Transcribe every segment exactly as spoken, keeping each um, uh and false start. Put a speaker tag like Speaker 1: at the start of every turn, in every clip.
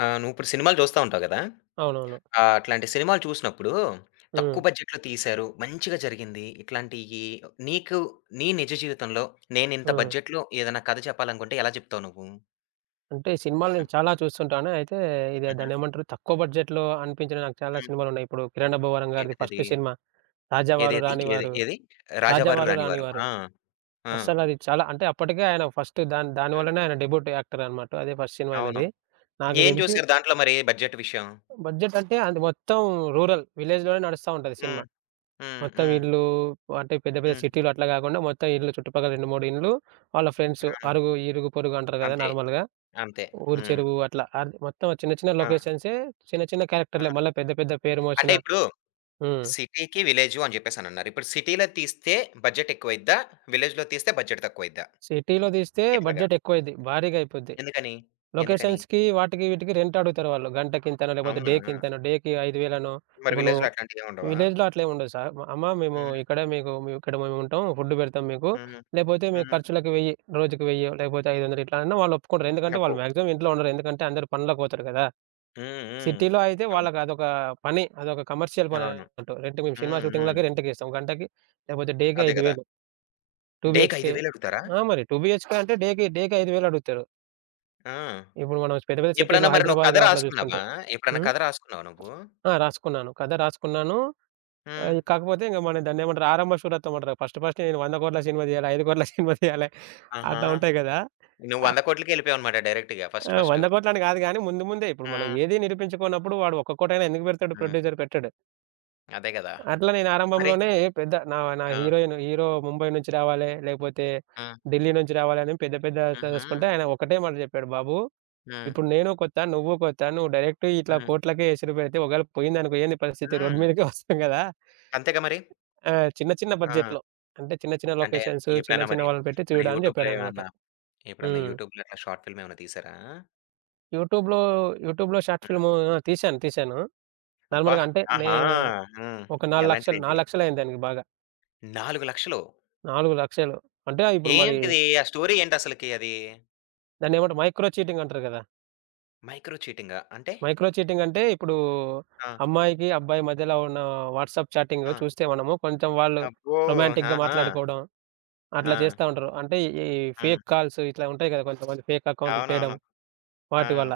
Speaker 1: ఆ! నువ్విప్పుడు సినిమాలు చూస్తా ఉంటావు గదా!
Speaker 2: అవునవును.
Speaker 1: ఆ! అట్లాంటి సినిమాలు చూసినప్పుడు,
Speaker 2: హ్మ్.
Speaker 1: తక్కువ బడ్జెట్‌లో తీశారు, మంచిగా జరిగింది. ఇట్లాంటియి నీకు నీ నిజ జీవితంలో నేనింత
Speaker 2: హ్మ్.
Speaker 1: బడ్జెట్‌లో ఏదైనా కథ చెప్పాలనుకుంటే ఎలా చెప్తావు నువ్వు?
Speaker 2: అంటే సినిమాలు
Speaker 1: హ్మ్.
Speaker 2: నేను చాలా చూస్తుంటాను. అయితే ఇది
Speaker 1: హుహు.
Speaker 2: దాన్నేమంటారు తక్కువ బడ్జెట్‌లో అనిపించిన నాకు చాలా
Speaker 1: హ్మ్.
Speaker 2: సినిమాలున్నాయి. ఇప్పుడు 'కిరణ్ అబ్బవరం' గారిది ఫస్ట్
Speaker 1: ఏంటిదది?
Speaker 2: సినిమా 'రాజావారు
Speaker 1: ఏదేది? ఏది
Speaker 2: రానివారు',
Speaker 1: ఏది? 'రాజావారు
Speaker 2: 'రాజావారు
Speaker 1: రాణివారు.'
Speaker 2: రానివారు'
Speaker 1: ఆ! ఆ!
Speaker 2: అస్సలది చాలా అంటే అప్పటికే ఆయన ఫస్ట్ దాని దాని
Speaker 1: హ్మ్.
Speaker 2: వల్లనే ఆయన డెబ్యూట్ యాక్టర్ అన్నమాట. అదే ఫస్ట్ సినిమా
Speaker 1: అవును.
Speaker 2: ఆయనది. నాకు
Speaker 1: ఏం
Speaker 2: తెలిసి
Speaker 1: చూసారు దాంట్లో మరి బడ్జెట్ విషయం?
Speaker 2: బడ్జెట్ అంటే అది మొత్తం రూరల్ విలేజ్‌లోనే నడుస్తా ఉంటది సినిమా.
Speaker 1: హ్మ్. హ్మ్.
Speaker 2: మొత్తం
Speaker 1: హ్మ్.
Speaker 2: ఇల్లు అంటే పెద్ద పెద్ద
Speaker 1: హ్మ్.
Speaker 2: సిటీలు అట్లా కాకుండా మొత్తం ఇల్లు చుట్టుపక్కల రెండు, మూడు ఇండ్లు వాళ్ళ ఫ్రెండ్స్,
Speaker 1: ఆ!
Speaker 2: అరుగు, ఇరుగు పొరుగు అంటారు కదా!
Speaker 1: అంతే.
Speaker 2: నార్మల్‌గా.
Speaker 1: అంతే.
Speaker 2: ఊరి
Speaker 1: హ్మ్.
Speaker 2: చెరువు అట్లా. ఆహ్, మొత్తం చిన్న చిన్న
Speaker 1: ఆ!
Speaker 2: లొకేషన్సే, చిన్న చిన్న
Speaker 1: ఆ!
Speaker 2: క్యారెక్టర్‌లే. మళ్ళా పెద్ద పెద్ద పేరు మోసిన.
Speaker 1: అంటే ఇప్పుడు
Speaker 2: హ్మ్.
Speaker 1: సిటీకి, విలేజు అని జెప్పేసనన్నారు. ఇప్పుడు సిటీలో తీస్తే బడ్జెట్ ఎక్కువయిద్దా? విలేజ్‌లో తీస్తే బడ్జెట్ తక్కువయిద్దా?
Speaker 2: సిటీలో తీస్తే
Speaker 1: ఎట్లాగా?
Speaker 2: బడ్జెట్ ఎక్కువైద్ది. భారీగా అయిపోద్ది.
Speaker 1: ఎందుకని? ఎందుకని?
Speaker 2: లొకేషన్స్‌కి వాటికి వీటికి రెంట్ అడుగుతారు వాళ్ళు. గంటకింతనో లేకపోతే
Speaker 1: అవునా?
Speaker 2: డేకింతనో, డేకి 5,000నో.
Speaker 1: మరి
Speaker 2: ఇప్పుడు నువ్వు
Speaker 1: విలేజ్‌లో అట్లాంటియేముండవా?
Speaker 2: విలేజ్‌లో అట్లేమి ఉండదు సార్. మ- అమ్మ మేము
Speaker 1: హ్మ్.
Speaker 2: ఇక్కడే మీకు మీ- ఇక్కడ మేముంటాం. ఫుడ్ పెడతాం మీకు.
Speaker 1: హ్మ్.
Speaker 2: లేకపోతే మీ
Speaker 1: హ్మ్.
Speaker 2: ఖర్చులకి వెయ్యి, రోజుకి వెయ్యి, లేకపోతే ఐదు వందలు ఇట్లా అన్నా వాళ్ళు ఒప్పుకుంటారు. ఎందుకంటే
Speaker 1: అబ్బో!
Speaker 2: వాళ్ళు మాక్సిమం ఇంట్లో ఉండరు. ఎందుకంటే అందరూ పనులకి పోతారు కదా!
Speaker 1: హ్మ్. హ్మ్.
Speaker 2: సిటీలో అయితే
Speaker 1: అవును.
Speaker 2: వాళ్ళకి అదొక పని. అదొక కమర్షియల్ పని
Speaker 1: అవును.
Speaker 2: అన్నట్టు. రెంట్‌కి మేము సినిమా
Speaker 1: హ్మ్. హ్మ్.
Speaker 2: షూటింగ్‌లకే రెంట్‌కిస్తాం. గంటకి లేకపోతే డేకి
Speaker 1: అదే గదా!
Speaker 2: ఐదు వేలు, టూ
Speaker 1: డేకి
Speaker 2: బీహెచ్‌కే.
Speaker 1: ఐదు వేలు అడుగుతారా?
Speaker 2: ఆ! మరి టూ బీహెచ్‌కే అంటే డేకి, డేకి ఐదు వేలు అడుగుతారు.
Speaker 1: ఆ!
Speaker 2: ఇప్పుడు మనం పెద్ద పెద్ద సిటీలో
Speaker 1: ఎప్పుడన్నా మరి నువ్వు కథ
Speaker 2: హైదరాబాద్‌లో అట్లా చూసుకుంటే.
Speaker 1: రాసుకున్నావా? ఎప్పుడన్నా
Speaker 2: హ్మ్.
Speaker 1: కథ రాసుకున్నావా నువ్వు?
Speaker 2: ఆ! రాసుకున్నాను. కథ రాసుకున్నాను.
Speaker 1: హ్మ్.
Speaker 2: ఆహ్, కాకపోతే ఇంక మన దాన్నేమంటారు ఆరంభ శూరత్వం అంటారు. ఫస్ట్ ఫస్ట్ నేను వంద కోట్ల సినిమా తీయాలి, ఐదు కోట్ల సినిమా తీయాలి,
Speaker 1: ఆహా!
Speaker 2: అట్లా ఉంటాయి కదా!
Speaker 1: నువ్వు
Speaker 2: ఆ!
Speaker 1: వంద కోట్లకే ఎళ్ళిపోయావనమాట డైరెక్ట్‌గా
Speaker 2: ఆ!
Speaker 1: First first.
Speaker 2: వంద కోట్లు అని కాదు గానీ ముందు ముందే ఇప్పుడు మనం
Speaker 1: హ్మ్.
Speaker 2: ఏది నిరూపించుకోనప్పుడు వాడు ఒక్క కోటైనా ఎందుకు పెడతాడు?
Speaker 1: హ్మ్.
Speaker 2: ప్రొడ్యూసర్ పెట్టడు.
Speaker 1: అదే గదా!
Speaker 2: అట్లా నేను
Speaker 1: మరి?
Speaker 2: ఆరంభంలోనే పెద్ద నా నా
Speaker 1: ఆ!
Speaker 2: హీరోయిన్, హీరో ముంబై నుంచి రావాలే, లేకపోతే
Speaker 1: ఆ!
Speaker 2: ఢిల్లీ నుంచి రావాలే అని పెద్ద పెద్ద చదుసుకుంటే
Speaker 1: హుహు.
Speaker 2: ఆయన ఒకటే మాట చెప్పాడు. బాబు,
Speaker 1: హ్మ్.
Speaker 2: ఇప్పుడు నేను కొత్త, నువ్వు కొత్త. నువ్వు డైరెక్ట్ ఇట్లా
Speaker 1: హ్మ్.
Speaker 2: కోట్లకే ఎసురు పెడితే ఒకవేళ పోయిందనుకో ఏంది పరిస్థితి? రోడ్డు
Speaker 1: హ్మ్.
Speaker 2: మీదకే వస్తాం కదా!
Speaker 1: అంతేగా మరి.
Speaker 2: ఆహ్, చిన్న చిన్న
Speaker 1: ఆ!
Speaker 2: బడ్జెట్‌లో, అంటే చిన్న చిన్న
Speaker 1: అంటే
Speaker 2: లొకేషన్స్, చిన్న
Speaker 1: ఎప్పుడైనా
Speaker 2: చిన్న
Speaker 1: మరి,
Speaker 2: వాళ్ళని పెట్టి
Speaker 1: మరి
Speaker 2: చూడు అని
Speaker 1: యూట్యూబ్‌లో
Speaker 2: చెప్పాడనమాట.
Speaker 1: ఏమన్నా ఎప్పుడన్నా
Speaker 2: హ్మ్.
Speaker 1: యూట్యూబ్‌లో అట్లా షార్ట్ ఫిల్మ్ ఏమైనా తీసారా?
Speaker 2: యూట్యూబ్‌లో, యూట్యూబ్‌లో షార్ట్ ఫిల్మ్ ఆ! తీశాను. తీశాను.
Speaker 1: అబ్బా!
Speaker 2: నార్మల్‌గా అంటే నే
Speaker 1: ఆహా! హ్మ్.
Speaker 2: ఒక 4,00,000
Speaker 1: ఎలాంటిదేంటి?
Speaker 2: 4,00,000 అయింది దానికి బాగా.
Speaker 1: నాలుగు లక్షలు
Speaker 2: నాలుగు లక్షలు అంటే ఇప్పుడు మరి
Speaker 1: ఏంటిది? ఆ స్టోరీ ఏంటసలకి అది?
Speaker 2: దాన్నేమంటారు మైక్రో చీటింగ్ అంటారు గదా!
Speaker 1: మైక్రో చీటింగా? అంటే?
Speaker 2: మైక్రో చీటింగ్ అంటే ఇప్పుడు
Speaker 1: ఆ!
Speaker 2: అమ్మాయికి, అబ్బాయి మధ్యలో ఉన్న వాట్సాప్ చాటింగ్
Speaker 1: ఆ!
Speaker 2: చూస్తే మనము కొంచెం వాళ్ళు
Speaker 1: అబ్బో!
Speaker 2: రొమాంటిక్‌గా
Speaker 1: ఆహా!
Speaker 2: మాట్లాడుకోవడం అట్లా
Speaker 1: ఆ!
Speaker 2: చేస్తా ఉంటారు. అంటే ఈ ఫేక్
Speaker 1: హ్మ్.
Speaker 2: కాల్స్ ఇట్లా ఉంటాయి గదా! కొంతమంది ఫేక్ అకౌంట్లు చేయడం
Speaker 1: అవునవును. ఆ!
Speaker 2: వాటి వల్ల.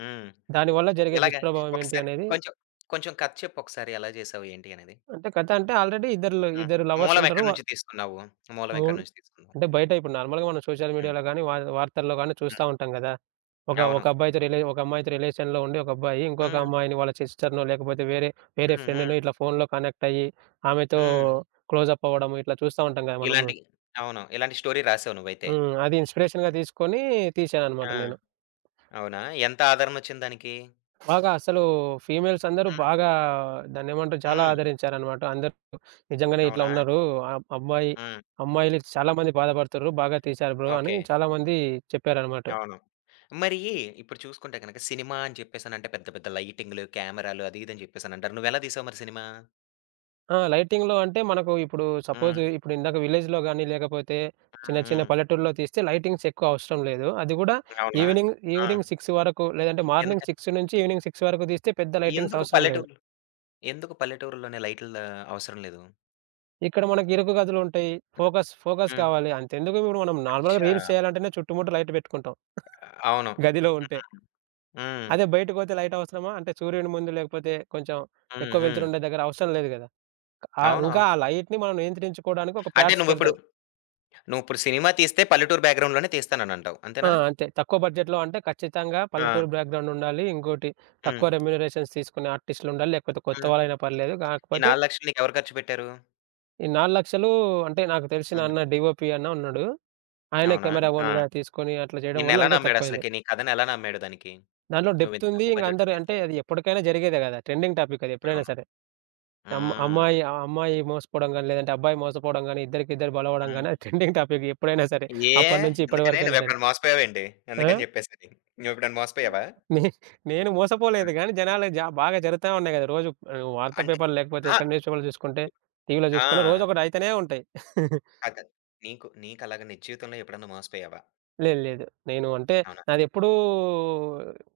Speaker 1: హ్మ్.
Speaker 2: దానివల్ల జరిగే
Speaker 1: ఎలాగా?
Speaker 2: దుష్ప్రభావం ఏంటి
Speaker 1: ఒకసారి
Speaker 2: అనేది.
Speaker 1: కొంచెం, కొంచెం కథ చెప్పు ఒకసారి ఎలా చేసావు? ఏంటి అనేది?
Speaker 2: అంటే కథ అంటే ఆల్రెడీ ఇద్దరు
Speaker 1: హ్మ్.
Speaker 2: ఇద్దరు లవర్స్
Speaker 1: మూలం
Speaker 2: ఉంటారు.
Speaker 1: ఎక్కడి నుంచి తీసుకున్నావు? మూలం
Speaker 2: అవును.
Speaker 1: ఎక్కడి నుంచి తీసుకున్నావు?
Speaker 2: అంటే బయట ఇప్పుడు నార్మల్‌గా మనం సోషల్
Speaker 1: హ్మ్.
Speaker 2: మీడియాలో గాని, వా వార్తల్లో గాని చూస్తా ఉంటాం గదా! ఒక ఒక
Speaker 1: అవును.
Speaker 2: అబ్బాయితో రిలే ఒక అమ్మాయితో రిలేషన్‌లో ఉండి, ఒక అబ్బాయి ఇంకొక
Speaker 1: హ్మ్.
Speaker 2: అమ్మాయిని వాళ్ళ సిస్టర్‌నో, లేకపోతే వేరే వేరే
Speaker 1: హ్మ్. హ్మ్.
Speaker 2: ఫ్రెండ్‌నో ఇట్లా ఫోన్‌లో కనెక్ట్ అయ్యి, ఆమెతో
Speaker 1: హ్మ్.
Speaker 2: క్లోజప్ అవ్వడం ఇట్లా చూస్తా ఉంటాం గదా! మనము.
Speaker 1: ఇలాంటి అవును. ఇలాంటి స్టోరీ రాసావు నువ్వైతే.
Speaker 2: హ్మ్. అది ఇన్స్‌పిరేషన్‌గా తీసుకొని తీశాననమాట నేను.
Speaker 1: ఆ! అవునా? ఎంత ఆదరణొచ్చింది దానికి?
Speaker 2: బాగా అసలు ఫీమేల్స్ అందరూ
Speaker 1: హ్మ్.
Speaker 2: బాగా దాన్నేమంటారు చాలా
Speaker 1: హ్మ్.
Speaker 2: ఆదరించారనమాట. అందరూ నిజంగానే ఇట్లా
Speaker 1: అవునా?
Speaker 2: ఉన్నారు. అబ్ అమ్మాయి
Speaker 1: హ్మ్.
Speaker 2: అమ్మాయిలు చాలా మంది బాధపడుతుర్రు. బాగా తీశారు బ్రో అని
Speaker 1: ఓకే.
Speaker 2: చాలామంది చెప్పారనమాట.
Speaker 1: అవును. మరి ఇప్పుడు చూసుకుంటే గనక సినిమా అని చెప్పేసనంటే పెద్ద పెద్ద లైటింగ్‌లు, కెమెరాలు అది ఇది అని చెప్పేసనంటారు. నువ్వెలా తీసావు మరి సినిమా?
Speaker 2: ఆ! లైటింగ్‌లో అంటే మనకు ఇప్పుడు సపోజ్
Speaker 1: హ్మ్.
Speaker 2: ఇప్పుడు ఇందాక విలేజ్‌లో గాని, లేకపోతే చిన్న
Speaker 1: హ్మ్.
Speaker 2: చిన్న
Speaker 1: హ్మ్.
Speaker 2: పల్లెటూరులో తీస్తే లైటింగ్స్ ఎక్కువ అవసరం లేదు. అది గూడా
Speaker 1: అవునా?
Speaker 2: ఈవినింగ్,
Speaker 1: ఆ!
Speaker 2: ఈవినింగ్ ఆరు వరకు, లేదంటే మార్నింగ్
Speaker 1: ఎందుకని?
Speaker 2: ఆరు నుంచి ఈవినింగ్ ఆరు వరకు తీస్తే పెద్ద లైటింగ్స్
Speaker 1: ఎందుకు
Speaker 2: అవసరం లేదు.
Speaker 1: పల్లెటూరులో ఎందుకు పల్లెటూరులోనే లైట్‌ల అవసరం లేదు?
Speaker 2: ఇక్కడ మనకి ఇరుకు గదులు ఉంటాయి. ఫోకస్, ఫోకస్
Speaker 1: హ్మ్.
Speaker 2: కావాలి. అంతెందుకు ఇప్పుడు మనం నార్మల్‌గా
Speaker 1: అచ్చా!
Speaker 2: రీల్స్ చేయాలంటేనే చుట్టుముట్టు లైట్ పెట్టుకుంటాం.
Speaker 1: అవును.
Speaker 2: గదిలో ఉంటే.
Speaker 1: హ్మ్.
Speaker 2: అదే బయటకొతే లైట్ అవసరమా? అంటే సూర్యుని ముందు లేకపోతే కొంచెం
Speaker 1: హ్మ్.
Speaker 2: ఎక్కువ
Speaker 1: హ్మ్.
Speaker 2: వెలుతురు ఉండే దగ్గర అవసరం లేదు గదా! ఆహ్, ఇంకా
Speaker 1: అవునవును.
Speaker 2: ఆ లైట్‌ని మనం నియంత్రించుకోవడానికి ఒక
Speaker 1: అంటే
Speaker 2: ప్యాడ్స్
Speaker 1: నువ్విప్పుడు
Speaker 2: పెడతాం.
Speaker 1: నువ్విప్పుడు సినిమా తీస్తే పల్లెటూరు బ్యాక్‌గ్రౌండ్‌లోనే తీస్తాననంటావు.
Speaker 2: ఆ!
Speaker 1: అంతేనా?
Speaker 2: అంతే. తక్కువ బడ్జెట్‌లో అంటే ఖచ్చితంగా
Speaker 1: ఆ!
Speaker 2: పల్లెటూరు బ్యాక్‌గ్రౌండ్ ఉండాలి. ఇంకోటి,
Speaker 1: హ్మ్.
Speaker 2: తక్కువ రెమ్యూనరేషన్స్ తీసుకునే ఆర్టిస్ట్‌లు ఉండాలి. లేకపోతే కొత్త
Speaker 1: హ్మ్.
Speaker 2: వాళ్ళైనా పర్లేదు.
Speaker 1: ఈ
Speaker 2: కాకపోతే
Speaker 1: నాలుగు లక్షలు నీకెవరు ఖర్చు పెట్టారు?
Speaker 2: ఈ నాలుగు లక్షలు అంటే నాకు తెలిసిన
Speaker 1: హ్మ్.
Speaker 2: అన్న, డీఓపీ అన్న ఉన్నాడు. ఆయన
Speaker 1: అవునా?
Speaker 2: కెమెరా
Speaker 1: ఆ!
Speaker 2: ఓన్‌గా తీసుకొని అట్లా చేయడం వల్ల
Speaker 1: నిన్నెలా
Speaker 2: ఇంకా తక్కువైంది.
Speaker 1: నమ్మాడసలకి? నీ కథనెలా నమ్మాడు దానికి?
Speaker 2: దాంట్లో డెప్త్
Speaker 1: నువ్వింత
Speaker 2: ఉంది.
Speaker 1: తక్కువ
Speaker 2: ఇంక
Speaker 1: బడ్జెట్‌లో
Speaker 2: అందరూ అంటే
Speaker 1: తీస్తావని?
Speaker 2: అది ఎప్పటికైనా జరిగేదే కదా! ట్రెండింగ్ టాపిక్ అది ఎప్పుడైనా
Speaker 1: అవును.
Speaker 2: సరే. అమ్
Speaker 1: హ్మ్.
Speaker 2: అమ్మాయి ఆ అమ్మాయి మోసపోవడం గాని, లేదంటే అబ్బాయి మోసపోవడం గాని, ఇద్దరికిద్దరు బలవడం
Speaker 1: హ్మ్.
Speaker 2: గాని, అది ట్రెండింగ్ టాపిక్ ఎప్పుడైనా సరే.
Speaker 1: ఏ
Speaker 2: అప్పటి నుంచి ఇప్పటి
Speaker 1: ఎందుకని?
Speaker 2: వరకైనా సరే.
Speaker 1: నువ్వెప్పుడైనా మోసపోయావేంటి?
Speaker 2: ఆ!
Speaker 1: అందుకని జెప్పేసని. నువ్వెప్పుడైనా మోసపోయావా?
Speaker 2: నే నేను
Speaker 1: ఆ!
Speaker 2: మోసపోలేదు గానీ, జనాలు జ బాగా జరుగుతా ఉన్నాయి గదా! రోజు, ఆహ్, వార్తా
Speaker 1: అంటే
Speaker 2: పేపర్‌లు లేకపోతే
Speaker 1: ఆ!
Speaker 2: ఎక్కడ న్యూస్ పేపర్‌లో చూసుకుంటే, టీవీలో చూసుకున్న
Speaker 1: ఆ!
Speaker 2: రోజొకటి అయితేనే ఉంటాయి.
Speaker 1: అదే. నీకు నీకలాగా నిజ జీవితంలో ఎప్పుడన్నా మోసపోయావా?
Speaker 2: లేదు, లేదు. నేను అంటే
Speaker 1: అవునా?
Speaker 2: నాదెప్పుడూ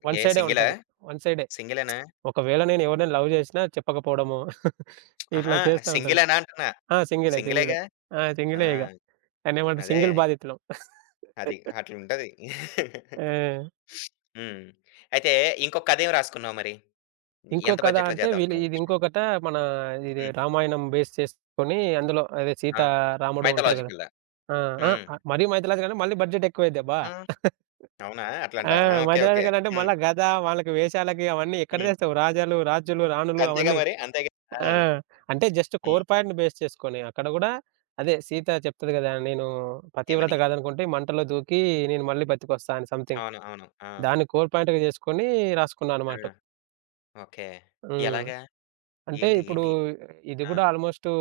Speaker 2: వన్
Speaker 1: ఏ
Speaker 2: సైడే
Speaker 1: సింగిలా?
Speaker 2: ఉంటది. వన్ సైడే.
Speaker 1: సింగిలేనా?
Speaker 2: ఒకవేళ నేను ఎవరినైనా లవ్ చేసినా చెప్పకపోవడమో ఇట్లా
Speaker 1: అహా!
Speaker 2: చేస్తా ఉంటది.
Speaker 1: సింగిలేనా అంటున్నా?
Speaker 2: ఆ! సింగిలే, సింగిలే.
Speaker 1: సింగిలేగా?
Speaker 2: ఆ!
Speaker 1: ఆ!
Speaker 2: సింగిలే ఇగ. దాన్నేమంటారు
Speaker 1: అదే.
Speaker 2: సింగిల్ బాధితులం.
Speaker 1: అది. అట్లుంటది.
Speaker 2: ఆ!
Speaker 1: హ్మ్. అయితే ఇంకొక కథేం రాసుకున్నావు మరి?
Speaker 2: ఇంకో
Speaker 1: ఎంత
Speaker 2: కథ
Speaker 1: బడ్జెట్‌లో
Speaker 2: అంటే
Speaker 1: చేద్దాం
Speaker 2: వీళ్ళు
Speaker 1: అనుకున్నావు
Speaker 2: ఇది
Speaker 1: నెక్స్టు?
Speaker 2: ఇంకొకట, మన ఇది
Speaker 1: హ్మ్.
Speaker 2: రామాయణం బేస్ చేసుకొని అందులో అదే
Speaker 1: ఆ!
Speaker 2: సీతా, రాముడు ఉంటారు గదా!
Speaker 1: మైథలాజికల్‌లా.
Speaker 2: ఆ! ఆ!
Speaker 1: హ్మ్.
Speaker 2: ఆహ్, మరీ మైథిలాజ్ గాని మళ్ళీ బడ్జెట్ ఎక్కువైద్ది అబ్బా!
Speaker 1: ఆ! అవునా?
Speaker 2: ఆ!
Speaker 1: అట్లాంటా? ఆ! ఓకే.
Speaker 2: మైథిలాజ్
Speaker 1: ఓకే.
Speaker 2: గారంటే
Speaker 1: హ్మ్.
Speaker 2: మళ్ళా గద, వాళ్ళకి వేషాలకి అవన్నీ ఎక్కడ
Speaker 1: హ్మ్.
Speaker 2: తెస్తావు? రాజాలు, రాజులు, రాణులు
Speaker 1: అంతేగా
Speaker 2: అవన్నీ.
Speaker 1: మరి. అంతేగా. ఆ!
Speaker 2: ఆ! అంటే జస్ట్
Speaker 1: హ్మ్.
Speaker 2: కోర్ పాయింట్‌ని బేస్ చేసుకొని అక్కడ గూడా అదే సీత చెప్తది గదా! నేను పతివ్రత
Speaker 1: ఏమని?
Speaker 2: గాదనుకుంటే మంటలో దూకి నేను మళ్ళీ బతికొస్తా అని సంథింగ్.
Speaker 1: అవును. అవును. ఆ!
Speaker 2: దాన్ని కోర్ పాయింట్‌గా జేసుకొని రాసుకున్నా
Speaker 1: ఆ!
Speaker 2: అనమాట.
Speaker 1: ఓకే.
Speaker 2: హ్మ్.
Speaker 1: ఎలాగా?
Speaker 2: అంటే
Speaker 1: ఏంటి?
Speaker 2: ఇప్పుడు
Speaker 1: ఏంటి?
Speaker 2: ఇది
Speaker 1: ఆ!
Speaker 2: గూడా ఆల్‌మోస్టు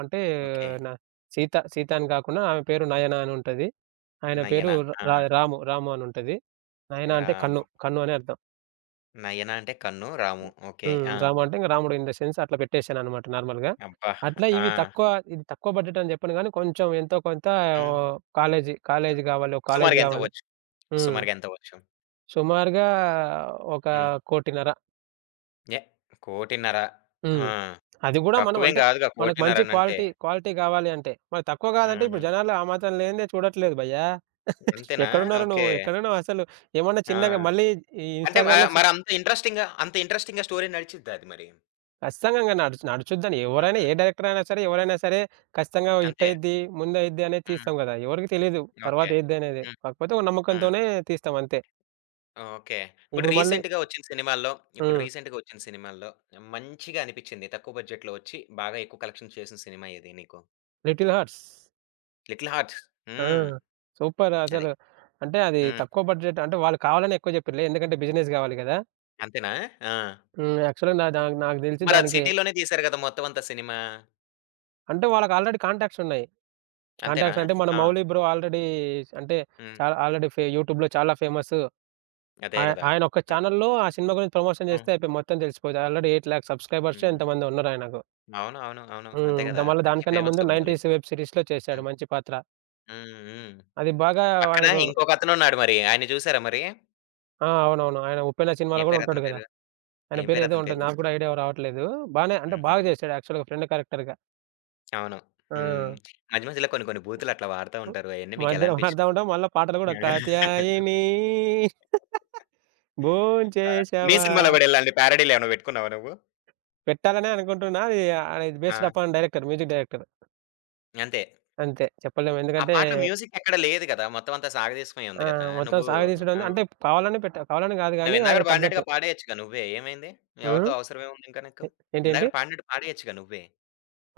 Speaker 2: అంటే
Speaker 1: ఓకే.
Speaker 2: నా, సీత, సీత అని గాకుండా ఆమె పేరు నయన అని ఉంటది. ఆయన పేరు
Speaker 1: నయన. ఆ!
Speaker 2: రా రాము, రాము అని ఉంటది. నయన అంటే
Speaker 1: రాము.
Speaker 2: కన్ను, కన్ను అని అర్థం.
Speaker 1: నయన అంటే కన్ను. రాము. ఓకే.
Speaker 2: హ్మ్.
Speaker 1: ఆ!
Speaker 2: రాము అంటే ఇంక రాముడు ఇన్ ద సెన్స్ అట్లా పెట్టేసాననమాట నార్మల్‌గా.
Speaker 1: అబ్బా!
Speaker 2: అట్లా
Speaker 1: ఆ!
Speaker 2: ఇవి తక్కువ, ఇది తక్కువ బడ్జెట్ అని జెప్పను గానీ కొంచెం ఎంతో కొంత,
Speaker 1: హ్మ్.
Speaker 2: ఆహ్, కాలేజీ, కాలేజీ గావాలి. ఒక కాలేజీ
Speaker 1: సుమారుగా
Speaker 2: గావాలి.
Speaker 1: ఎంతవ్వచ్చు?
Speaker 2: హ్మ్.
Speaker 1: సుమారుగా ఎంతవ్వచ్చు?
Speaker 2: సుమారుగా ఒక
Speaker 1: హ్మ్.
Speaker 2: 1,50,00,000.
Speaker 1: ఎ కోటిన్నర
Speaker 2: హ్మ్.
Speaker 1: ఆ!
Speaker 2: అది గూడా మనం
Speaker 1: తక్కువేం
Speaker 2: అంటే,
Speaker 1: గాదుగా
Speaker 2: మనకు
Speaker 1: కోటిన్నర
Speaker 2: మంచి
Speaker 1: అనంటే.
Speaker 2: క్వాలిటీ, క్వాలిటీ గావాలి అంటే, మరి తక్కువ గాదంటే,
Speaker 1: హ్మ్.
Speaker 2: ఇప్పుడు జనాలు ఆ మాత్రం లేనిదే చూడట్లేదు భయ్యా.
Speaker 1: అంతేనా?
Speaker 2: ఎక్కడున్నారు
Speaker 1: ఓకే.
Speaker 2: నువ్వు? ఎక్కడున్నావు అసలు? ఏమన్నా
Speaker 1: ఆ!
Speaker 2: చిన్నగా మళ్ళీ ఈ
Speaker 1: అంటే మ
Speaker 2: ఇన్‌స్టాగ్రామ్‌లో చి
Speaker 1: మరంత ఇంట్రెస్టింగ్‌గా అంత ఇంట్రెస్టింగ్‌గా స్టోరీ నడిచిద్దా అది మరి?
Speaker 2: ఖచ్చితంగా ఇంగ నడుచు నడుచుద్దని, ఎవరైనా,
Speaker 1: హుహు.
Speaker 2: ఏ డైరెక్టర్ అయినా సరే, ఎవరైనా సరే ఖచ్చితంగా హిట్
Speaker 1: అంతే.
Speaker 2: అయిద్ది, ముందయిద్ది అనేది
Speaker 1: హ్మ్.
Speaker 2: తీస్తాం గదా! ఎవరికీ తెలీదు తర్వాత
Speaker 1: ఓకే.
Speaker 2: అయిద్ది అనేది.
Speaker 1: హ్మ్.
Speaker 2: కాకపోతే ఒక
Speaker 1: హ్మ్.
Speaker 2: నమ్మకంతోనే తీస్తాం అంతే.
Speaker 1: ఓకే. ఇప్పుడు
Speaker 2: ఇప్పుడు మళ్ళీ
Speaker 1: రీసెంట్‌గా ఒచ్చిన సినిమాల్లో, ఇప్పుడు
Speaker 2: హ్మ్.
Speaker 1: రీసెంట్‌గా ఒచ్చిన సినిమాల్లో మంచిగా అనిపిచ్చింది. తక్కువ బడ్జెట్‌లో ఒచ్చి బాగా ఎక్కువ కలెక్షన్స్ చేసిన సినిమా ఏది నీకు?
Speaker 2: 'Little hearts'.
Speaker 1: 'Little hearts'.
Speaker 2: ఆ!
Speaker 1: హ్మ్.
Speaker 2: సూపర్
Speaker 1: అది.
Speaker 2: అసలు. అంటే అది
Speaker 1: హ్మ్.
Speaker 2: తక్కువ బడ్జెట్ అంటే వాళ్ళు కావాలనే ఎక్కువ జెప్పిర్రులే. ఎందుకంటే బిజినెస్ గావాలి గదా!
Speaker 1: అంతేనా? ఆ!
Speaker 2: హ్మ్. యాక్చువల్‌గా నా దానికి నాకు దెలిసి
Speaker 1: మరది
Speaker 2: దానికి
Speaker 1: సిటీలోనే తీశారు గదా! మొత్తం అంతా సినిమా.
Speaker 2: అంటే వాళ్ళకి ఆల్రెడీ కాంటాక్ట్స్ ఉన్నాయి.
Speaker 1: అంతేనా?
Speaker 2: కాంటాక్ట్స్ అంటే మన
Speaker 1: ఆ!
Speaker 2: మౌలి బ్రో ఆల్రెడీ అంటే
Speaker 1: హ్మ్.
Speaker 2: చాలా ఆల్రెడీ ఫే యూట్యూబ్‌లో చాలా ఫేమస్.
Speaker 1: అదే
Speaker 2: ఆయ
Speaker 1: గదా!
Speaker 2: ఆయన ఒక్క
Speaker 1: ఆ!
Speaker 2: ఛానెల్‌లో ఆ సినిమా గురించి ప్రమోషన్
Speaker 1: హ్మ్.
Speaker 2: జేస్తే అయిపోయి మొత్తం తెలిసిపోద్ది. ఆల్రెడీ ఎనిమిది లక్షల సబ్‌స్క్రైబర్సో
Speaker 1: హ్మ్.
Speaker 2: ఎంతమందో ఉన్నారాయనకు.
Speaker 1: అవును. అవును. అవును. అంతే
Speaker 2: హ్మ్. ద
Speaker 1: గదా!
Speaker 2: మళ్ళా
Speaker 1: మంచి
Speaker 2: దానికన్నా
Speaker 1: ఫేమస్
Speaker 2: ముందు
Speaker 1: మూవీ.
Speaker 2: తొంభైల వెబ్ సీరీస్‌లో చేశాడు
Speaker 1: హ్మ్.
Speaker 2: మంచి పాత్ర.
Speaker 1: హ్మ్. హ్మ్.
Speaker 2: అది బాగా
Speaker 1: పక్కన
Speaker 2: ఆయనకు.
Speaker 1: ఇంకొకతనున్నాడు మరి. ఆయన్ని చూసారా మరి?
Speaker 2: ఆ! అవునవును. ఆయన 'ఉప్పెన' సినిమాలో
Speaker 1: ఏం
Speaker 2: గూడా
Speaker 1: పేరు
Speaker 2: ఉంటాడు
Speaker 1: అతని
Speaker 2: గదా!
Speaker 1: పేరు?
Speaker 2: ఆయన
Speaker 1: ఏం పేరు
Speaker 2: పేరేదో
Speaker 1: అతని
Speaker 2: ఉంటది.
Speaker 1: పేరు?
Speaker 2: నాకు గూడా ఐడియా రావట్లేదు. బానే అంటే
Speaker 1: హుహు.
Speaker 2: బాగా జేశాడు యాక్చువల్‌గా ఫ్రెండ్ క్యారెక్టర్‌గా.
Speaker 1: అవును.
Speaker 2: ఆ!
Speaker 1: హ్మ్. మధ్య మధ్యలో కొన్ని కొన్ని బూతులు అట్లా వాడుతా ఉంటారు. అయన్నీ మీకెలా
Speaker 2: మధ్యలో పాడుతా
Speaker 1: అనిపిచ్చినియి?
Speaker 2: ఉంటాం. మళ్ళా పాటలు గూడా కాత్యాయిని
Speaker 1: ఆ! నీ
Speaker 2: భోంచేశావా
Speaker 1: సినిమాలో గూడా ఇలాంటి పారడీలేమన్నా బెట్టుకున్నావా నువ్వు?
Speaker 2: పెట్టాలనే అనుకుంటున్నా. అది, ఆహ్, ఇది
Speaker 1: ఆ!
Speaker 2: Based upon director, music director.
Speaker 1: అంతే.
Speaker 2: అంతే చెప్పలేము.
Speaker 1: ఆ
Speaker 2: ఎందుకంటే
Speaker 1: పాటలో మ్యూజిక్ ఎక్కడ లేదు గదా! మొత్తం అంతా సాగదీసుకునే
Speaker 2: ఆ!
Speaker 1: ఉంది గదా!
Speaker 2: మొత్తం
Speaker 1: నువ్వు
Speaker 2: సాగదీసడం
Speaker 1: ఆ!
Speaker 2: అంటే కావాలనే పెట్టా, కావాలని గాదు
Speaker 1: నువ్వు
Speaker 2: గానీ
Speaker 1: ఇందాకడ
Speaker 2: ఆయనకు తగ్గట్టు.
Speaker 1: పాడినట్టుగా పాడేయచ్చుగా నువ్వే. ఏమైంది?
Speaker 2: హ్మ్.
Speaker 1: ఎవరితో అవసరమేముంది ఇంకా నీకు?
Speaker 2: ఎ ఏంటి? ఏంటి?
Speaker 1: ఇందాకడ పాడినట్టు పాడేయచ్చుగా నువ్వే.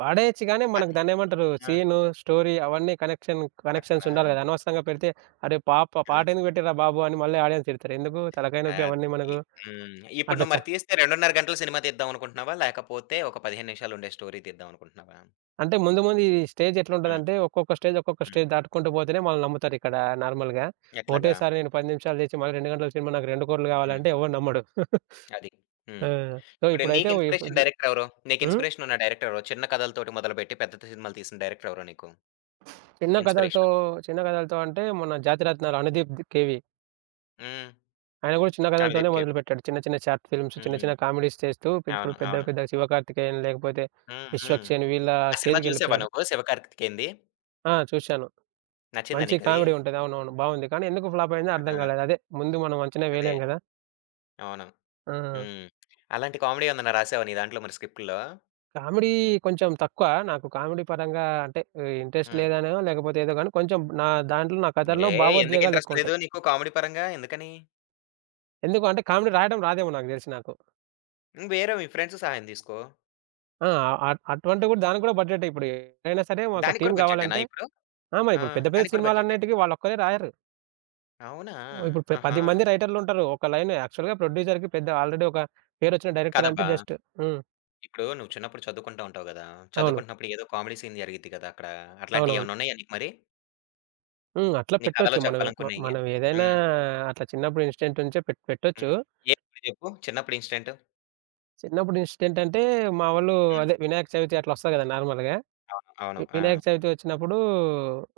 Speaker 2: పాడేయొచ్చు గానీ మనకు
Speaker 1: కాతే
Speaker 2: దాన్నేమంటారు?
Speaker 1: ఆ!
Speaker 2: సీను, స్టోరీ అవన్నీ కనెక్షన్ కనెక్షన్స్
Speaker 1: అట్లానా?
Speaker 2: ఉండాలి గదా! అనవసరంగా పెడితే అరే! పాప
Speaker 1: ఆ!
Speaker 2: పాట ఎందుకు పెట్టిర్రా బాబు అని మళ్ళీ ఆడియన్స్ తిడతారు. ఎందుకు తలకాయ నొప్పి
Speaker 1: అది.
Speaker 2: అవన్నీ మనకు?
Speaker 1: హ్మ్. ఇప్పుడు
Speaker 2: అట్లా
Speaker 1: నువ్వు
Speaker 2: చ
Speaker 1: మరి తీస్తే రెండున్నర గంటల సినిమా తీద్దాం అనుకుంటున్నావా? లేకపోతే ఒక పదిహేను నిమిషాలు ఉండే స్టోరీ తీద్దాం అనుకుంటున్నావా?
Speaker 2: అంటే ముందు, ముందు ఈ స్టేజ్
Speaker 1: హ్మ్.
Speaker 2: ఎట్లుంటదంటే, ఒక్కొక్క స్టేజ్, ఒక్కొక్క
Speaker 1: హ్మ్.
Speaker 2: స్టేజ్ దాటుకుంటూ పోతేనే మనల్ని నమ్ముతారిక్కడ నార్మల్‌గా.
Speaker 1: ఎట్లాగా?
Speaker 2: ఒకటేసారి నేను పది నిమిషాలు చేసి, మళ్ళీ రెండు గంటల సినిమా నాకు రెండు కోట్లు
Speaker 1: హ్మ్.
Speaker 2: కావాలంటే ఎవడు నమ్మడు.
Speaker 1: అది. హ్మ్.
Speaker 2: ఆ! సో,
Speaker 1: ఇప్పుడు
Speaker 2: ఇప్పుడైతే
Speaker 1: నీకు ఇన్‌స్పిరేషన్
Speaker 2: ఇప్పుడు
Speaker 1: డైరెక్టర్ ఎవరు? నీకు
Speaker 2: హ్మ్.
Speaker 1: ఇన్‌స్పిరేషన్ ఉన్న డైరెక్టర్ ఎవరు? చిన్న కథలతోటి మొదలుపెట్టి పెద్ద సినిమాలు తీసిన డైరెక్టర్ ఎవరు నీకు?
Speaker 2: చిన్న కథలతో,
Speaker 1: ఇన్‌స్పిరేషన్?
Speaker 2: చిన్న కథలతో అంటే మన జాతిరత్నాలు
Speaker 1: హ్మ్.
Speaker 2: అనుదీప్ ది కేవి.
Speaker 1: హ్మ్.
Speaker 2: ఆయన కూడా చిన్న కథలతోనే
Speaker 1: 'అనుదీప్ కేవి.'
Speaker 2: మొదలుపెట్టాడు. చిన్న, చిన్న షార్ట్ ఫిల్మ్స్, చిన్న,
Speaker 1: హ్మ్.
Speaker 2: చిన్న కామెడీస్ చేస్తూ ఇప్పుడు
Speaker 1: అవును.
Speaker 2: పెద్ద,
Speaker 1: అవును.
Speaker 2: పెద్ద 'శివకార్తికేయన్' లేకపోతే
Speaker 1: హ్మ్. హ్మ్.
Speaker 2: 'విశ్వక్సేన్' వీళ్ళ
Speaker 1: ఆ సినిమా చూసావా
Speaker 2: స్టేజ్‌కెళ్ళిపోయాడు.
Speaker 1: నువ్వు 'శివకార్తికేయన్‌ది'?
Speaker 2: ఆ! చూశాను.
Speaker 1: నచ్చిందా
Speaker 2: మంచి
Speaker 1: నీకది?
Speaker 2: కామెడీ ఉంటది. అవునవును. బావుంది. కానీ ఎందుకు ఫ్లాప్ అయిందో అర్థం
Speaker 1: ఆ!
Speaker 2: కాలేదు. అదే ముందు మనం అంచనా
Speaker 1: అదే.
Speaker 2: వేయలేం కదా!
Speaker 1: అవును.
Speaker 2: ఆ!
Speaker 1: హ్మ్. అలాంటి కామెడీ ఏమన్నా రాసావా నీ దాంట్లో మరి స్క్రిప్ట్‌లో?
Speaker 2: కామెడీ కొంచెం తక్కువ. నాకు కామెడీ పరంగా అంటే, ఆహ్, ఇంట్రెస్ట్
Speaker 1: హ్మ్.
Speaker 2: లేదనో, లేకపోతే ఏదో గాని, కొంచెం నా దాంట్లో నా కథల్లో
Speaker 1: ఏ ఎందుకు
Speaker 2: భావోద్వేగాలు
Speaker 1: ఇంట్రెస్ట్ లేదు
Speaker 2: ఎక్కువుంటాయి.
Speaker 1: నీకు కామెడీ పరంగా ఎందుకని?
Speaker 2: ఎందుకు అంటే కామెడీ రాయడం రాదేమో నాకు తెలిసి నాకు.
Speaker 1: హ్మ్. వేరే మీ ఫ్రెండ్స్ సహాయం తీసుకో.
Speaker 2: ఆ! అట్ అటువంటివి గూడా దానికి గూడా బడ్జెటే, ఇప్పుడు ఎట్లైనా సరే ఒక
Speaker 1: దానికి
Speaker 2: టీమ్
Speaker 1: కూడా బడ్జెటేనా
Speaker 2: గావాలంటే.
Speaker 1: ఇప్పుడు?
Speaker 2: ఆ! మరి
Speaker 1: ఆ!
Speaker 2: ఇప్పుడు పెద్ద పెద్ద
Speaker 1: దానికి కూడా బడ్జెటే.
Speaker 2: సినిమాలన్నిటికి వాళ్ళొక్కరే రాయరు.
Speaker 1: అవునా?
Speaker 2: ఇప్పుడు పె
Speaker 1: ఆహా!
Speaker 2: పది మంది రైటర్లుంటారు. ఒక లైన్ యాక్చువల్‌గా ప్రొడ్యూసర్‌కి పెద్ద ఆల్రెడీ ఒక పేరొచ్చిన డైరెక్టర్ అంటే
Speaker 1: కాదబ్బా!
Speaker 2: జస్ట్. హ్మ్.
Speaker 1: ఇప్పుడు నువ్వు చిన్నప్పుడు చదువుకుంటా ఉంటావు గదా!
Speaker 2: అవును.
Speaker 1: చదువుకుంటున్నప్పుడు ఏదో కామెడీ సీన్ జరిగిద్ది కదా! అక్కడ. అట్లాంటియి
Speaker 2: అవునవును.
Speaker 1: ఏమన్నా ఉన్నాయా నీకు మరి?
Speaker 2: హ్మ్. అట్లా
Speaker 1: నీ కథలో
Speaker 2: పెట్టొచ్చు. మనమే మ
Speaker 1: చెప్పాలనుకున్నయ్యి?
Speaker 2: మనం ఏదైనా,
Speaker 1: హ్మ్.
Speaker 2: అట్లా చిన్నప్పుడు ఇన్సిడెంట్ నుంచే పెట్ పెట్టొచ్చు.
Speaker 1: హ్మ్. ఏది చెప్పు చిన్నప్పుడు ఇన్సిడెంట్?
Speaker 2: చిన్నప్పుడు ఇన్సిడెంట్ అంటే, మా వాళ్ళు
Speaker 1: హ్మ్.
Speaker 2: అదే వినాయక చవితి అట్లా వస్తది కదా! నార్మల్‌గా.
Speaker 1: అవును. అవును.
Speaker 2: వి
Speaker 1: ఆ!
Speaker 2: వినాయక చవితి వచ్చినప్పుడు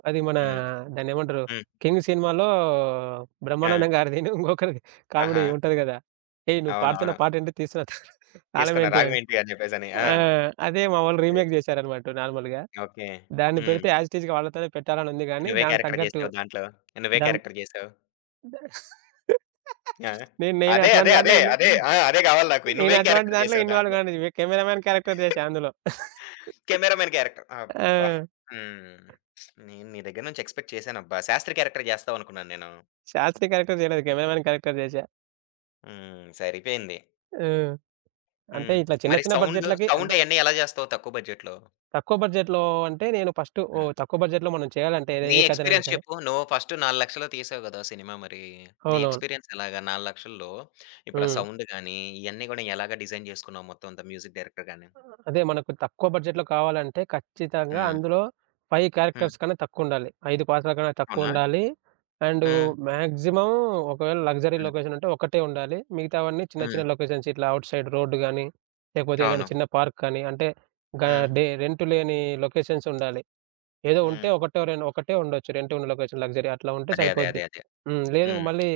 Speaker 2: అది మన
Speaker 1: హ్మ్.
Speaker 2: దాన్నేమంటారు
Speaker 1: హ్మ్.
Speaker 2: 'కింగ్' సినిమాలో
Speaker 1: ఆ!
Speaker 2: బ్రహ్మానందం గారిదిను ఇంకొకరిది కామెడీ
Speaker 1: ఆహా!
Speaker 2: ఉంటది కదా! "ఏయ్! నువ్వు పాడుతున్న
Speaker 1: అవునవును.
Speaker 2: పాటేంటి? తీస్తున్న
Speaker 1: తీసుకున్న
Speaker 2: తాళమేంటి?" అని.
Speaker 1: 'రాఘవేంటి' అని జెప్పేసని. ఆ!
Speaker 2: ఆ! అదే మా వాళ్ళు
Speaker 1: అది.
Speaker 2: రీమేక్ చేశారన్నమాట నార్మల్‌గా.
Speaker 1: ఓకే.
Speaker 2: దాన్ని
Speaker 1: హ్మ్.
Speaker 2: పెడితే యాజ్ ఇట్ ఈజ్‌గా వాళ్ళతోనే పెట్టాలని ఉంది గానీ,
Speaker 1: నువ్వే
Speaker 2: దానికి
Speaker 1: క్యారెక్టర్
Speaker 2: తగ్గట్టు
Speaker 1: జేసావు దాంట్లో. నువ్వే
Speaker 2: దాన్
Speaker 1: క్యారెక్టర్ జేసావు. ఆ!
Speaker 2: నేను నేను
Speaker 1: అదే.
Speaker 2: అటువంటి
Speaker 1: అదే.
Speaker 2: దాంట్లో
Speaker 1: అదే.
Speaker 2: ఇన్వా
Speaker 1: అదే. ఆ! అదే గావాలి నాకు.
Speaker 2: నేను
Speaker 1: నువ్వేం
Speaker 2: అటువంటి
Speaker 1: క్యారెక్టర్
Speaker 2: దాంట్లో
Speaker 1: జేసావు
Speaker 2: ఇన్వాల్వ్
Speaker 1: దాంట్లో?
Speaker 2: గాను. కెమెరామాన్ క్యారెక్టర్ చేశా అందులో.
Speaker 1: Cameramen character. అబ్బా!
Speaker 2: ఆ!
Speaker 1: హ్మ్. నేను నీ దగ్గర నుంచి ఎక్స్‌పెక్ట్ చేశానబ్బా! శాస్త్రి క్యారెక్టర్ జేస్తావనుకున్నాను నేను.
Speaker 2: శాస్త్రి క్యారెక్టర్ చేయలేదు. కెమెరామాన్ క్యారెక్టర్ చేశా.
Speaker 1: హ్మ్. సరిపోయింది.
Speaker 2: హ్మ్. అంటే
Speaker 1: హ్మ్.
Speaker 2: ఇట్లా చిన్న
Speaker 1: మరి
Speaker 2: చిన్న
Speaker 1: సౌండు,
Speaker 2: బడ్జెట్‌లకి అంటే,
Speaker 1: సౌండ్ అయన్నీ ఎలా జేస్తావు తక్కువ బడ్జెట్‌లో?
Speaker 2: తక్కువ బడ్జెట్‌లో అంటే నేను ఫస్ట్ ఓ తక్కువ బడ్జెట్‌లో మనం చేయాలంటే
Speaker 1: నీ
Speaker 2: ఏ కథనైనా
Speaker 1: ఎక్స్‌పీరియన్స్
Speaker 2: సరే.
Speaker 1: చెప్పు. నువ్వు ఫస్ట్ నాలుగు లక్షల్లో తీసావు గదా! సినిమా మరి. నీ
Speaker 2: అవునవును.
Speaker 1: ఎక్స్‌పీరియన్స్ ఎలాగా? నాలుగు లక్షల్లో ఇప్పుడు ఆ
Speaker 2: హ్మ్.
Speaker 1: సౌండ్ గాని, ఇయన్నీ గూడా ఎలాగా డిజైన్ జేసుకున్నావు మొత్తం అంతా మ్యూజిక్ డైరెక్టర్ గాని?
Speaker 2: అదే మనకు తక్కువ బడ్జెట్‌లో కావాలంటే ఖచ్చితంగా
Speaker 1: హ్మ్.
Speaker 2: అందులో ఐదు
Speaker 1: హ్మ్.
Speaker 2: క్యారెక్టర్స్ కన్నా తక్కువుండాలి. ఐదు పాత్రల కన్నా
Speaker 1: అవునా?
Speaker 2: తక్కువుండాలి. అండ్
Speaker 1: హ్మ్.
Speaker 2: మాక్సిమం, ఒకవేళ లగ్జరీ
Speaker 1: హ్మ్.
Speaker 2: లొకేషన్ ఉంటే ఒకటే ఉండాలి. మిగతావన్నీ చిన్న
Speaker 1: హ్మ్.
Speaker 2: చిన్న లొకేషన్స్, ఇట్లా ఔట్ సైడ్ రోడ్ గాని, లేకపోతే ఏదైనా
Speaker 1: అవును.
Speaker 2: చిన్న పార్క్ కానీ, అంటే గా
Speaker 1: హ్మ్.
Speaker 2: డే రెంట్ లేని లొకేషన్స్ ఉండాలి. ఏదో ఉంటే
Speaker 1: హ్మ్.
Speaker 2: ఒకటో రెం ఒకటే ఉండొచ్చు. రెంట్ ఉన్న లొకేషన్ లగ్జరీ అట్లా ఉంటే
Speaker 1: అదే. అదే. అదే.
Speaker 2: సరిపోద్ది.
Speaker 1: అదే.
Speaker 2: హ్మ్. లేదు
Speaker 1: హ్మ్.
Speaker 2: మళ్ళీ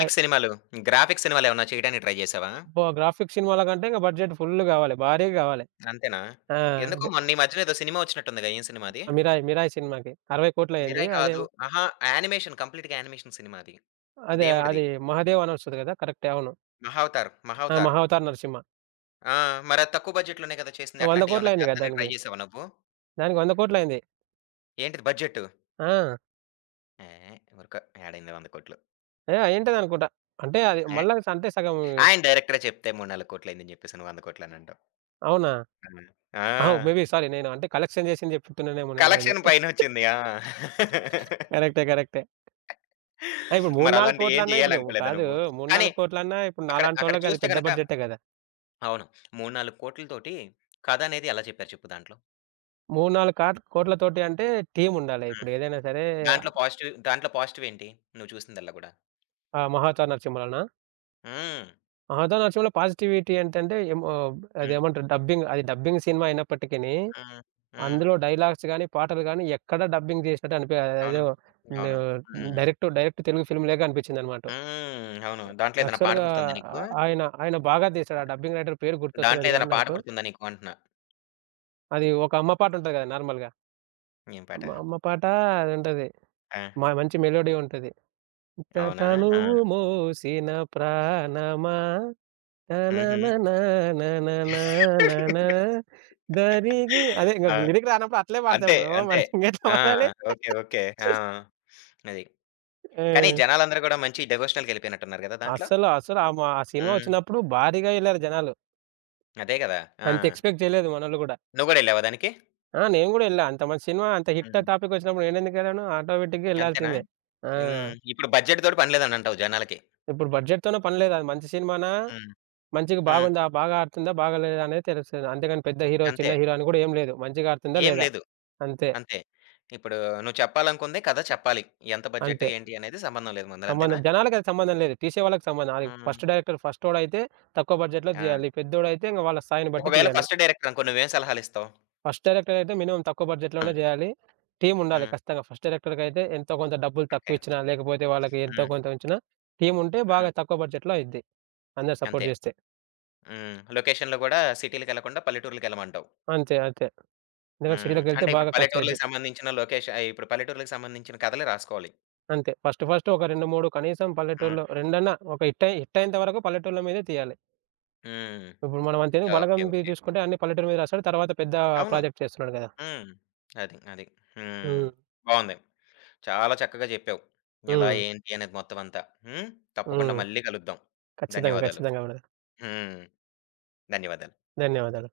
Speaker 2: లై
Speaker 1: సినిమాలు, గ్రాఫిక్స్ సినిమాలేమన్నా చేయడానికి ట్రై జేసావా?
Speaker 2: అబ్బా! గ్రాఫిక్స్ సినిమాల కంటే ఇంక బడ్జెట్ ఫుల్ గావాలి. భారీగా గావాలి.
Speaker 1: అంతేనా?
Speaker 2: ఆ!
Speaker 1: ఎందుకో మొన్న ఈ మధ్యన ఏదో సినిమా వచ్చినట్టుందిగా ఏం సినిమా అది?
Speaker 2: మిరాయి, 'మిరాయి' సినిమాకి అరవై కోట్లయింది.
Speaker 1: 'మిరాయ్' కాదు.
Speaker 2: అదేమో
Speaker 1: అహా! యానిమేషన్. కంప్లీట్‌గా యానిమేషన్ సినిమా అది.
Speaker 2: అదే
Speaker 1: దేవుడిది.
Speaker 2: అది 'మహాదేవ్' అని వస్తది కదా! కరెక్టే, అవును.
Speaker 1: 'మహావతార్'.
Speaker 2: ఆ!
Speaker 1: 'మహావతార్.'
Speaker 2: 'మహావతార్ నరసింహ'
Speaker 1: ఆ! మరది తక్కువ బడ్జెట్‌లోనే కదా! చేసింది.
Speaker 2: వంద
Speaker 1: అట్లాంటియేమన్నా
Speaker 2: కోట్లయింది కదా!
Speaker 1: చేద్దానికి ట్రై
Speaker 2: దానికి.
Speaker 1: జేసావా నువ్వు?
Speaker 2: దానికి వంద కోట్లయింది.
Speaker 1: ఏంటిది బడ్జెట్టు?
Speaker 2: ఆ!
Speaker 1: ఏహ్! ఊరుకో ఏడైంది వంద కోట్లు.
Speaker 2: ఏ అయ్యుంటదనుకుంటా. అంటే అది
Speaker 1: ఏహ్!
Speaker 2: మళ్ళా అంటే సగం,
Speaker 1: ఆయన డైరెక్టరే చెప్తే మూడు నాలుగు కోట్లు అయిందని జెప్పేసి నువ్వు వంద కోట్లు అని అంటావు.
Speaker 2: అవునా?
Speaker 1: హ్మ్. ఆ!
Speaker 2: అహో! మేబీ సారీ నేను అంటే కలెక్షన్ చేసింది చెప్తున్నానేమో నేను మేబీ.
Speaker 1: కలెక్షన్ పైనొచ్చింది. ఆ!
Speaker 2: కరెక్టే. కరెక్టే. ఆ! ఇప్పుడు మూడు, నాలుగు
Speaker 1: మరలాంటియేం
Speaker 2: కోట్లన్నా ఇప్పుడు
Speaker 1: జేయాలనుకోలేదా
Speaker 2: కాదు.
Speaker 1: నువ్వు?
Speaker 2: మూడు,
Speaker 1: కానీ
Speaker 2: నాలుగు కోట్లన్నా ఇప్పుడు
Speaker 1: అక్కడ అక్కడ
Speaker 2: నాలాంటోళ్ళకి అది
Speaker 1: చూస్తే
Speaker 2: పెద్ద
Speaker 1: గనక
Speaker 2: బడ్జెటే కదా!
Speaker 1: అవును. మూడు నాలుగు కోట్లు తోటి కథనేది ఎలా చెప్పారు చెప్పు దాంట్లో?
Speaker 2: మూడు, నాలుగు కాట్ కోట్లతోటి అంటే టీముండాలి.
Speaker 1: హ్మ్.
Speaker 2: ఇప్పుడు ఏదైనా సరే,
Speaker 1: దాంట్లో పాజిటివ్ దాంట్లో పాజిటివేంటి? నువ్వు చూసిందల్లా గూడా?
Speaker 2: ఆ 'మహావతార్ నరసింహలోనా',
Speaker 1: హ్మ్.
Speaker 2: 'ఆదా నరసింహలో' పాజిటివిటీ ఏంటంటే ఏమో
Speaker 1: హ్మ్.
Speaker 2: అదేమంటారు, డబ్బింగ్ అది డబ్బింగ్ సినిమా అయినప్పటికిని,
Speaker 1: హ్మ్. హ్మ్.
Speaker 2: అందులో డైలాగ్స్ గాని, పాటలు గాని ఎక్కడ డబ్బింగ్ చేసినట్టు అనిపియ
Speaker 1: అవును.
Speaker 2: అదేదో ను
Speaker 1: అవును. హ్మ్.
Speaker 2: డైరెక్ట్ డైరెక్ట్ తెలుగు ఫిల్మ్ లేగా అనిపించిందనమాట.
Speaker 1: హ్మ్. అవును. దాంట్లో ఏదైనా పాట
Speaker 2: యాక్చువల్‌గా
Speaker 1: గుర్తుందా
Speaker 2: ఆ
Speaker 1: నీకు?
Speaker 2: ఆయన ఆయన బాగా తీశాడు. ఆ డబ్బింగ్ రైటర్ పేరు
Speaker 1: దాంట్లో
Speaker 2: గుర్తొస్తలేదు గానీ
Speaker 1: ఏదైనా పాట
Speaker 2: నాకు.
Speaker 1: గుర్తుందా నీకు అంటున్నా?
Speaker 2: అది ఒక అమ్మ పాట ఉంటది కదా! నార్మల్‌గా.
Speaker 1: ఏం పాట?
Speaker 2: అమ్మ అమ్మ పాట అది ఉంటది.
Speaker 1: ఆ!
Speaker 2: మ మంచి మెలోడీ ఉంటది. త
Speaker 1: అవునా? ఆ!
Speaker 2: తనువు మోసిన ప్రాణమా
Speaker 1: హుహు.
Speaker 2: తననననననననన దరిగి, అదే ఇంక
Speaker 1: ఆ!
Speaker 2: లిరిక్ రానప్పుడు అట్లే పాడతాం
Speaker 1: అంతే.
Speaker 2: బ్రో. మరి
Speaker 1: అంతే.
Speaker 2: ఇంకెట్లా
Speaker 1: ఆ!
Speaker 2: పాడాలి?
Speaker 1: ఓకే. ఓకే. ఆ! అది. కానీ
Speaker 2: ఆ!
Speaker 1: జనాలందరూ గూడా మంచి డెవోషనల్‌కెళ్ళిపోయినట్టున్నారు గదా! దాంట్లో?
Speaker 2: అస్సలు, అస్సలు ఆ మా ఆ సినిమా
Speaker 1: హ్మ్.
Speaker 2: వచ్చినప్పుడు భారీగా ఎళ్లారు జనాలు.
Speaker 1: అదే గదా! ఆ!
Speaker 2: అంత ఎక్స్‌పెక్ట్ చేయలేదు మనోళ్ళు గూడా.
Speaker 1: నువ్వు గూడా ఎళ్ళావా దానికి?
Speaker 2: ఆ! నేను గూడా ఎళ్ళా. అంత మంచి సినిమా, అంత హిట్
Speaker 1: హ్మ్.
Speaker 2: టాపిక్ వచ్చినప్పుడు నేనెందుకెళ్ళను? ఆటోమేటిక్‌గా
Speaker 1: అంతేనా?
Speaker 2: ఎళ్ళాల్సిందే. ఆ!
Speaker 1: హ్మ్. ఇప్పుడు బడ్జెట్‌తోటి పని లేదనంటావు జనాలకి.
Speaker 2: ఇప్పుడు బడ్జెట్‌తోనే పని లేదు. అది మంచి సినిమానా,
Speaker 1: హ్మ్.
Speaker 2: మంచిగా
Speaker 1: హ్మ్.
Speaker 2: బాగుందా, బాగా ఆడుతుందా, బాగాలేదా అనేది తెలుస్తది. అంతేగాని పెద్ద హీరో,
Speaker 1: అంతే.
Speaker 2: చిన్న హీరో అని గూడా ఏం లేదు. మంచిగా ఆడుతుందా
Speaker 1: ఏం
Speaker 2: లేదా?
Speaker 1: లేదు.
Speaker 2: అంతే.
Speaker 1: అంతే. ఇప్పుడు నువ్వు చెప్పాలనుకుంది కథ చెప్పాలి. ఎంత బడ్జెట్
Speaker 2: అంతే.
Speaker 1: ఏంటి అనేది సంబంధం లేదు ముందల. అంతేనా?
Speaker 2: సంబంధం జనాలకది సంబంధం లేదు. తీసే వాళ్ళకి సంబంధం. అది
Speaker 1: హ్మ్.
Speaker 2: ఫస్ట్ డైరెక్టర్ ఫస్టోడైతే తక్కువ బడ్జెట్‌లో
Speaker 1: ఆ!
Speaker 2: తీయాలి. పెద్దోడైతే ఇంక వాళ్ళ స్థాయిని బట్టి
Speaker 1: ఒకవేళ
Speaker 2: తీయాలి.
Speaker 1: ఫస్ట్ డైరెక్టర్ అనుకో నువ్వేం సలహాలిస్తావు?
Speaker 2: ఫస్ట్ డైరెక్టర్ అయితే మినిమమ్ తక్కువ బడ్జెట్‌లోనే
Speaker 1: హ్మ్.
Speaker 2: జేయాలి. టీముండాలి
Speaker 1: హ్మ్.
Speaker 2: ఖచ్చితంగా. ఫస్ట్ డైరెక్టర్‌కైతే ఎంతో కొంత డబ్బులు
Speaker 1: ఓకే.
Speaker 2: తక్కువిచ్చినా, లేకపోతే వాళ్ళకి ఎంతో
Speaker 1: హ్మ్.
Speaker 2: కొంత ఉంచినా టీముంటే
Speaker 1: హ్మ్.
Speaker 2: బాగా తక్కువ బడ్జెట్‌లో అయిద్ది. అందరు సపోర్ట్
Speaker 1: అంతే.
Speaker 2: జేస్తే.
Speaker 1: హ్మ్. లొకేషన్‌లో గూడా సిటీలకెళ్ళకుండా పల్లెటూర్లకెళ్ళమంటావు.
Speaker 2: అంతే. అంతే. ఎందుకంటే
Speaker 1: హ్మ్.
Speaker 2: సిటీలకెళ్తే
Speaker 1: అంటే ఇప్పుడు
Speaker 2: బాగా ఖర్చయిద్ది.
Speaker 1: పల్లెటూర్లకి సంబంధించిన లొకేష ఆహ్, ఇప్పుడు పల్లెటూర్లకి సంబంధించిన కథలే రాసుకోవాలి.
Speaker 2: అంతే. ఫస్ట్ ఫస్ట్ ఒక రెండు, మూడు కనీసం
Speaker 1: హ్మ్.
Speaker 2: పల్లెటూరులో రెండన్నా ఒక హిట్ అయి హిట్ అయ్యేంత వరకు పల్లెటూర్ల మీదే తీయాలి.
Speaker 1: హ్మ్.
Speaker 2: ఇప్పుడు మనం అంతెందుకు
Speaker 1: ఓకే.
Speaker 2: బలగం తీయి
Speaker 1: ఓకే.
Speaker 2: చూసుకుంటే అన్ని పల్లెటూరు మీద రాస్తాడు. తర్వాత పెద్ద
Speaker 1: అవును.
Speaker 2: ప్రాజెక్ట్ చేస్తున్నాడు గదా!
Speaker 1: హ్మ్. అది. అది. హ్మ్.
Speaker 2: హ్మ్.
Speaker 1: బావుంది. చాలా చక్కగా జెప్పావు. ఎలా
Speaker 2: హ్మ్.
Speaker 1: ఏంటి అనేది మొత్తం అంతా. హ్మ్. తప్పకుండా
Speaker 2: హ్మ్.
Speaker 1: మళ్ళీ కలుద్దాం.
Speaker 2: ఖచ్చితంగా.
Speaker 1: ధన్యవాదాలు.
Speaker 2: ఖచ్చితంగా. ఆవిడ.
Speaker 1: హ్మ్. ధన్యవాదాలు.
Speaker 2: ధన్యవాదాలు.